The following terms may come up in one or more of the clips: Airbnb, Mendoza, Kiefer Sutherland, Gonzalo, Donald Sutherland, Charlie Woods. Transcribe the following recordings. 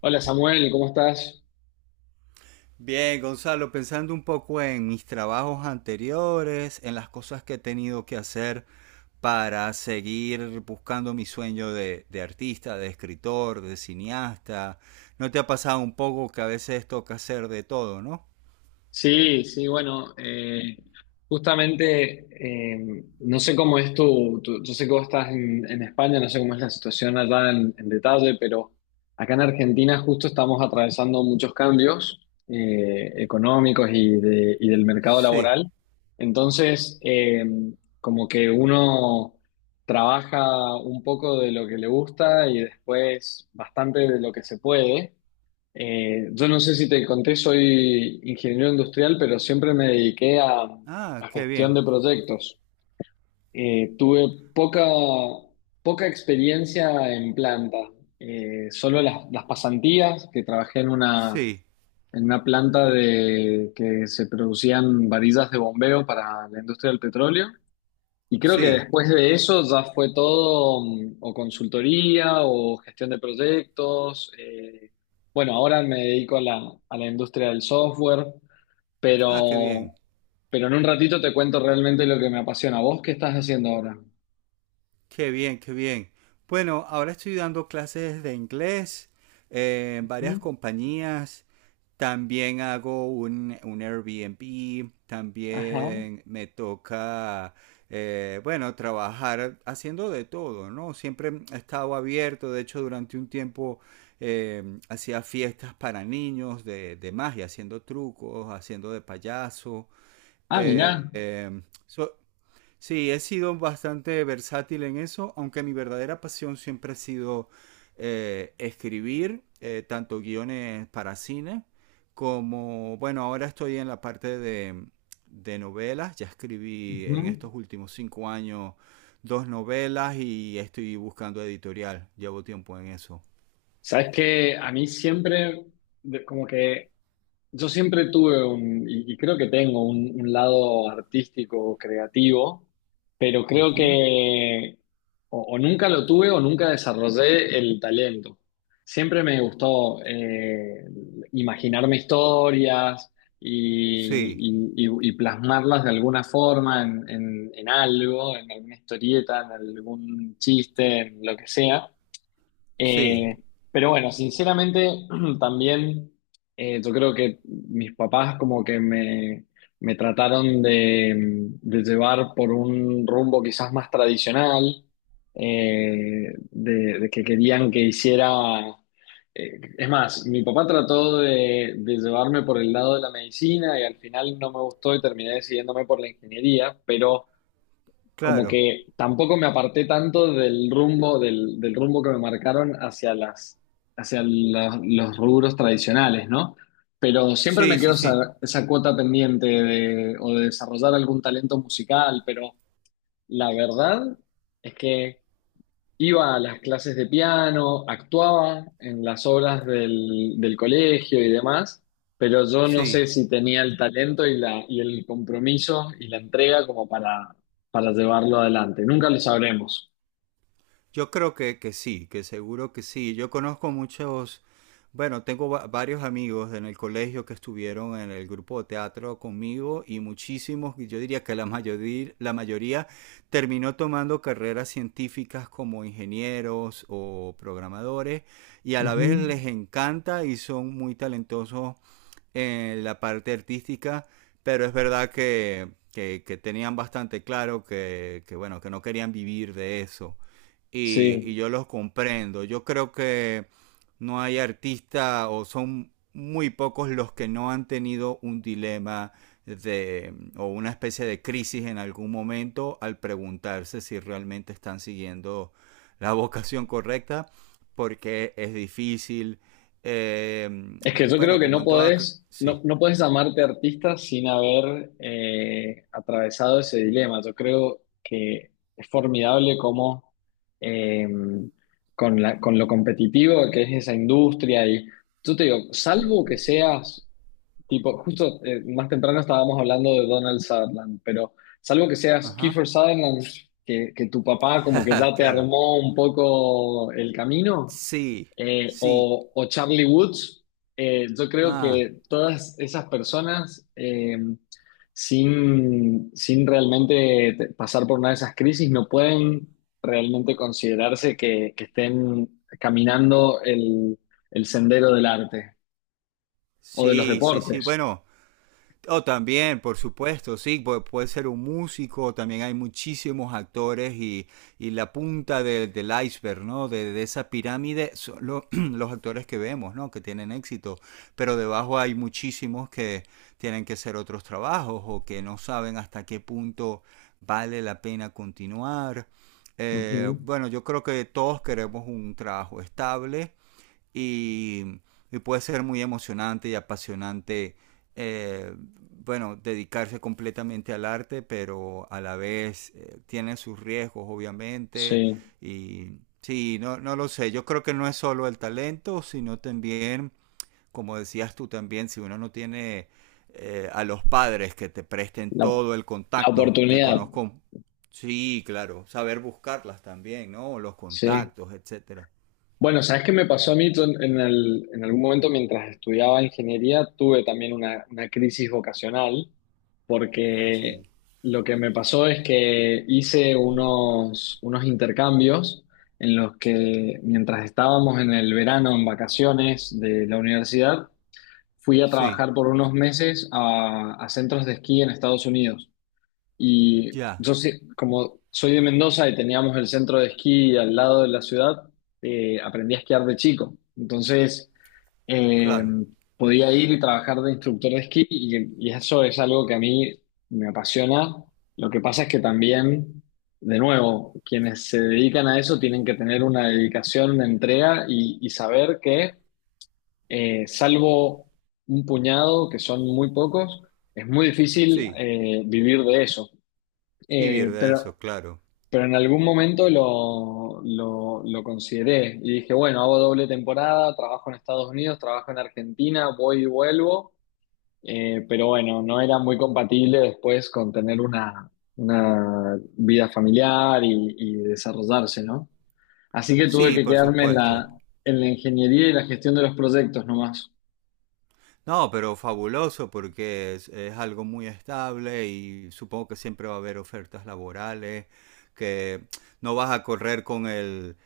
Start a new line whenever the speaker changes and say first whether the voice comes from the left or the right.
left: Hola Samuel, ¿cómo estás?
right: Bien, Gonzalo, pensando un poco en mis trabajos anteriores, en las cosas que he tenido que hacer para seguir buscando mi sueño de artista, de escritor, de cineasta. ¿No te ha pasado un poco que a veces toca hacer de todo, no?
left: Sí, sí, bueno, justamente no sé cómo es yo sé que vos estás en España, no sé cómo es la situación allá en detalle, pero acá en Argentina justo estamos atravesando muchos cambios económicos y del mercado
right: Sí.
left: laboral. Entonces, como que uno trabaja un poco de lo que le gusta y después bastante de lo que se puede. Yo no sé si te conté, soy ingeniero industrial, pero siempre me dediqué
right: Ah,
left: a
right: qué
left: gestión
right: bien.
left: de proyectos. Tuve poca experiencia en planta. Solo las pasantías, que trabajé
right: Sí,
left: en una planta que se producían varillas de bombeo para la industria del petróleo. Y creo que
right: sí.
left: después de eso ya fue todo o consultoría o gestión de proyectos. Bueno, ahora me dedico a la industria del software,
right: Ah, qué
left: pero,
right: bien.
left: pero en un ratito te cuento realmente lo que me apasiona. ¿Vos qué estás haciendo ahora?
right: Qué bien, qué bien. Bueno, ahora estoy dando clases de inglés en varias
left: Ujú.
right: compañías. También hago un Airbnb.
left: Ajá.
right: También me toca, bueno, trabajar haciendo de todo, ¿no? Siempre he estado abierto. De hecho, durante un tiempo hacía fiestas para niños de magia, haciendo trucos, haciendo de payaso.
left: Ah, mirá.
right: Eh, eh, so- Sí, he sido bastante versátil en eso, aunque mi verdadera pasión siempre ha sido escribir, tanto guiones para cine, como, bueno, ahora estoy en la parte de novelas, ya escribí en
left: Ujú.
right: estos últimos cinco años dos novelas y estoy buscando editorial, llevo tiempo en eso.
left: Sabes que a mí siempre, de- como que yo siempre tuve y creo que tengo un lado artístico, creativo, pero creo
right: Ujú.
left: que o nunca lo tuve o nunca desarrollé el talento. Siempre me gustó imaginarme historias y,
right: Sí,
left: y plasmarlas de alguna forma en algo, en alguna historieta, en algún chiste, en lo que sea.
right: sí,
left: Eh, pero bueno, sinceramente también yo creo que mis papás como que me trataron de llevar por un rumbo quizás más tradicional, de que querían que hiciera... es más, mi papá trató de llevarme por el lado de la medicina y al final no me gustó y terminé decidiéndome por la ingeniería, pero como
right: claro,
left: que tampoco me aparté tanto del rumbo, del rumbo que me marcaron hacia los rubros tradicionales, ¿no? Pero siempre me
right: sí,
left: quedó
right: sí, sí,
left: esa, esa cuota pendiente de, o de desarrollar algún talento musical, pero la verdad es que iba a las clases de piano, actuaba en las obras del colegio y demás, pero yo no sé
right: sí.
left: si tenía el talento y el compromiso y la entrega como para llevarlo adelante. Nunca lo sabremos.
right: Yo creo que sí, que seguro que sí. Yo conozco muchos, bueno, tengo varios amigos en el colegio que estuvieron en el grupo de teatro conmigo y muchísimos, y yo diría que la mayoría terminó tomando carreras científicas como ingenieros o programadores y a la vez
left: Ujú.
right: les encanta y son muy talentosos en la parte artística, pero es verdad que tenían bastante claro que, bueno, que no querían vivir de eso. Y
left: Sí.
right: yo los comprendo. Yo creo que no hay artista o son muy pocos los que no han tenido un dilema de, o una especie de crisis en algún momento al preguntarse si realmente están siguiendo la vocación correcta, porque es difícil,
left: Es que yo creo
right: Bueno,
left: que
right: como
left: no
right: en toda...
left: podés, no,
right: Sí.
left: no podés llamarte artista sin haber atravesado ese dilema. Yo creo que es formidable cómo eh, con lo competitivo que es esa industria y yo te digo, salvo que seas tipo, justo más temprano estábamos hablando de Donald Sutherland, pero salvo que seas
right: Ajá.
left: Kiefer Sutherland, que tu papá como que ya te
right: claro.
left: armó un poco el camino,
right: Sí, sí,
left: o Charlie Woods, yo creo
right: ah,
left: que todas esas personas, sin realmente pasar por una de esas crisis, no pueden realmente considerarse que estén caminando el sendero del arte o de los
right: sí, sí, sí.
left: deportes.
right: Bueno, oh, también, por supuesto, sí, puede ser un músico, también hay muchísimos actores y la punta del iceberg, ¿no? De esa pirámide son los actores que vemos, ¿no? Que tienen éxito, pero debajo hay muchísimos que tienen que hacer otros trabajos o que no saben hasta qué punto vale la pena continuar.
left: Ujú.
right: Bueno, yo creo que todos queremos un trabajo estable y, y puede ser muy emocionante y apasionante, eh, bueno, dedicarse completamente al arte, pero a la vez tiene sus riesgos, obviamente,
left: Sí,
right: y sí, no, no lo sé, yo creo que no es solo el talento, sino también, como decías tú también, si uno no tiene... a los padres que te presten
left: la,
right: todo el
left: la
right: contacto que
left: oportunidad,
right: conozco. Sí, claro, saber buscarlas también, ¿no? Los
left: sí.
right: contactos, etcétera.
left: Bueno, ¿sabes qué me pasó a mí? Yo en, en algún momento mientras estudiaba ingeniería tuve también una crisis vocacional
right: Ah, sí.
left: porque lo que me pasó es que hice unos, unos intercambios en los que mientras estábamos en el verano en vacaciones de la universidad, fui a
right: Sí.
left: trabajar por unos meses a centros de esquí en Estados Unidos. Y
right: Ya,
left: yo, como soy de Mendoza y teníamos el centro de esquí al lado de la ciudad, aprendí a esquiar de chico. Entonces, eh,
right: claro.
left: podía ir y trabajar de instructor de esquí y eso es algo que a mí me apasiona. Lo que pasa es que también, de nuevo, quienes se dedican a eso tienen que tener una dedicación, una entrega y saber que, salvo un puñado, que son muy pocos, es muy difícil
right: Sí,
left: vivir de eso.
right: vivir
left: Eh,
right: de
left: pero,
right: eso, claro.
left: pero en algún momento lo consideré y dije, bueno, hago doble temporada, trabajo en Estados Unidos, trabajo en Argentina, voy y vuelvo. Pero bueno, no era muy compatible después con tener una vida familiar y desarrollarse, ¿no? Así que tuve
right: Sí,
left: que
right: por
left: quedarme
right: supuesto.
left: en la ingeniería y la gestión de los proyectos nomás.
right: No, pero fabuloso porque es algo muy estable y supongo que siempre va a haber ofertas laborales, que no vas a correr con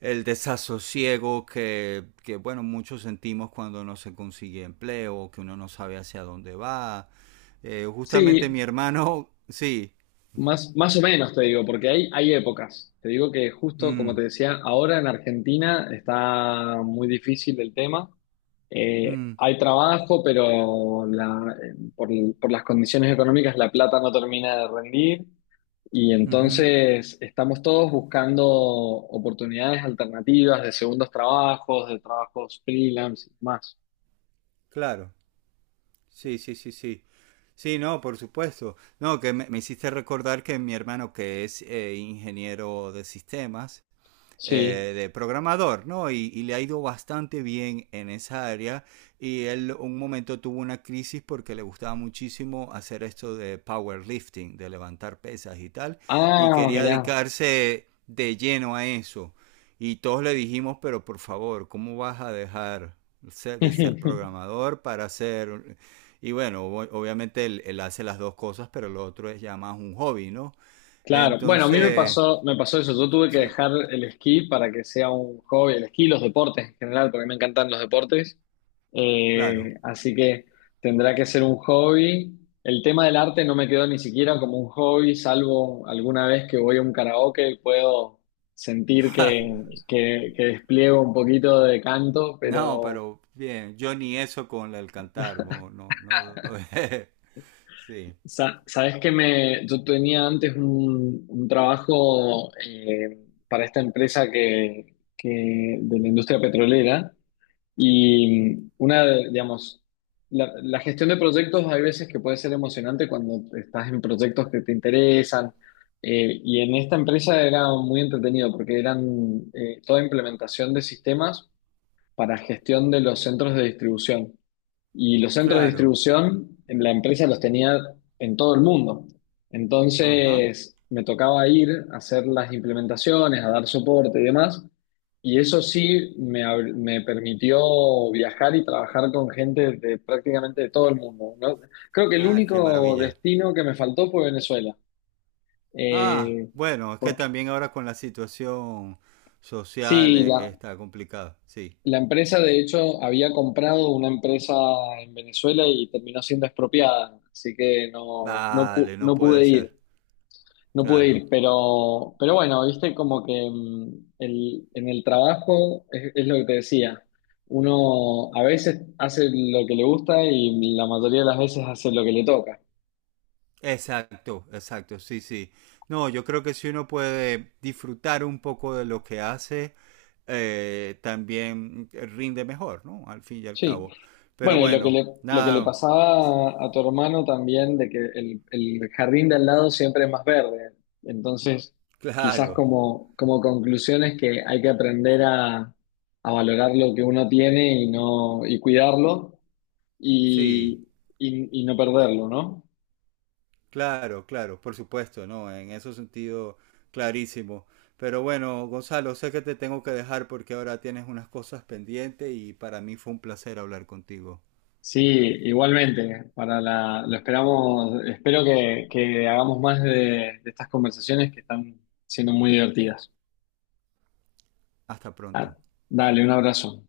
right: el desasosiego que, bueno, muchos sentimos cuando no se consigue empleo, que uno no sabe hacia dónde va. Justamente
left: Sí,
right: mi hermano, sí. Ujú.
left: más, más o menos te digo, porque hay épocas. Te digo que justo
right: Mm,
left: como te decía, ahora en Argentina está muy difícil el tema.
right: mm,
left: Hay trabajo, pero por las condiciones económicas la plata no termina de rendir y
right: ujú.
left: entonces estamos todos buscando oportunidades alternativas de segundos trabajos, de trabajos freelance y más.
right: Claro. Sí, sí, sí, sí. Sí, no, por supuesto. No, que me hiciste recordar que mi hermano, que es ingeniero de sistemas,
left: Sí.
right: de programador, ¿no? Y, le ha ido bastante bien en esa área. Y él un momento tuvo una crisis porque le gustaba muchísimo hacer esto de powerlifting, de levantar pesas y tal. Y
left: Ah,
right: quería
left: mirá.
right: dedicarse de lleno a eso. Y todos le dijimos, pero por favor, ¿cómo vas a dejar de ser programador para ser... Y bueno, obviamente él hace las dos cosas, pero lo otro es ya más un hobby, ¿no?
left: Claro, bueno, a mí
right: Entonces...
left: me pasó eso. Yo tuve que
right: Sí,
left: dejar el esquí para que sea un hobby, el esquí, los deportes en general, porque me encantan los deportes.
right: claro.
left: Así que tendrá que ser un hobby. El tema del arte no me quedó ni siquiera como un hobby, salvo alguna vez que voy a un karaoke y puedo sentir que despliego un poquito de canto,
right: No,
left: pero
right: pero bien, yo ni eso con el cantar, no, no, no. Sí,
left: sabes que me, yo tenía antes un trabajo para esta empresa de la industria petrolera y una, digamos, la gestión de proyectos hay veces que puede ser emocionante cuando estás en proyectos que te interesan y en esta empresa era muy entretenido porque eran toda implementación de sistemas para gestión de los centros de distribución. Y los centros de
right: claro.
left: distribución, en la empresa los tenía en todo el mundo.
right: Ajá.
left: Entonces, me tocaba ir a hacer las implementaciones, a dar soporte y demás. Y eso sí me, me permitió viajar y trabajar con gente de prácticamente de todo el mundo, ¿no? Creo que el
right: Ah, qué
left: único
right: maravilla.
left: destino que me faltó fue Venezuela.
right: Ah,
left: Eh,
right: bueno, es que
left: porque,
right: también ahora con la situación social
left: sí,
right: está complicada, sí.
left: la empresa, de hecho, había comprado una empresa en Venezuela y terminó siendo expropiada, así que no, no,
right: Vale, no
left: no
right: puede
left: pude ir,
right: ser,
left: no pude
right: claro.
left: ir, pero bueno, viste como que en el trabajo es lo que te decía, uno a veces hace lo que le gusta y la mayoría de las veces hace lo que le toca.
right: Exacto, exacto, sí, sí. No, yo creo que si uno puede disfrutar un poco de lo que hace, también rinde mejor, ¿no? Al fin y al
left: Sí.
right: cabo. Pero
left: Bueno, y
right: bueno,
left: lo que le
right: nada,
left: pasaba a tu hermano también, de que el jardín de al lado siempre es más verde. Entonces, quizás
right: claro,
left: como, como conclusión es que hay que aprender a valorar lo que uno tiene y no, y cuidarlo
right: sí,
left: y, y no perderlo, ¿no?
right: claro, claro, por supuesto, ¿no? En ese sentido, clarísimo. Pero bueno, Gonzalo, sé que te tengo que dejar porque ahora tienes unas cosas pendientes y para mí fue un placer hablar contigo.
left: Sí, igualmente, para la, lo esperamos, espero que hagamos más de estas conversaciones que están siendo muy divertidas.
right: Hasta
left: Ah,
right: pronto.
left: dale, un abrazo.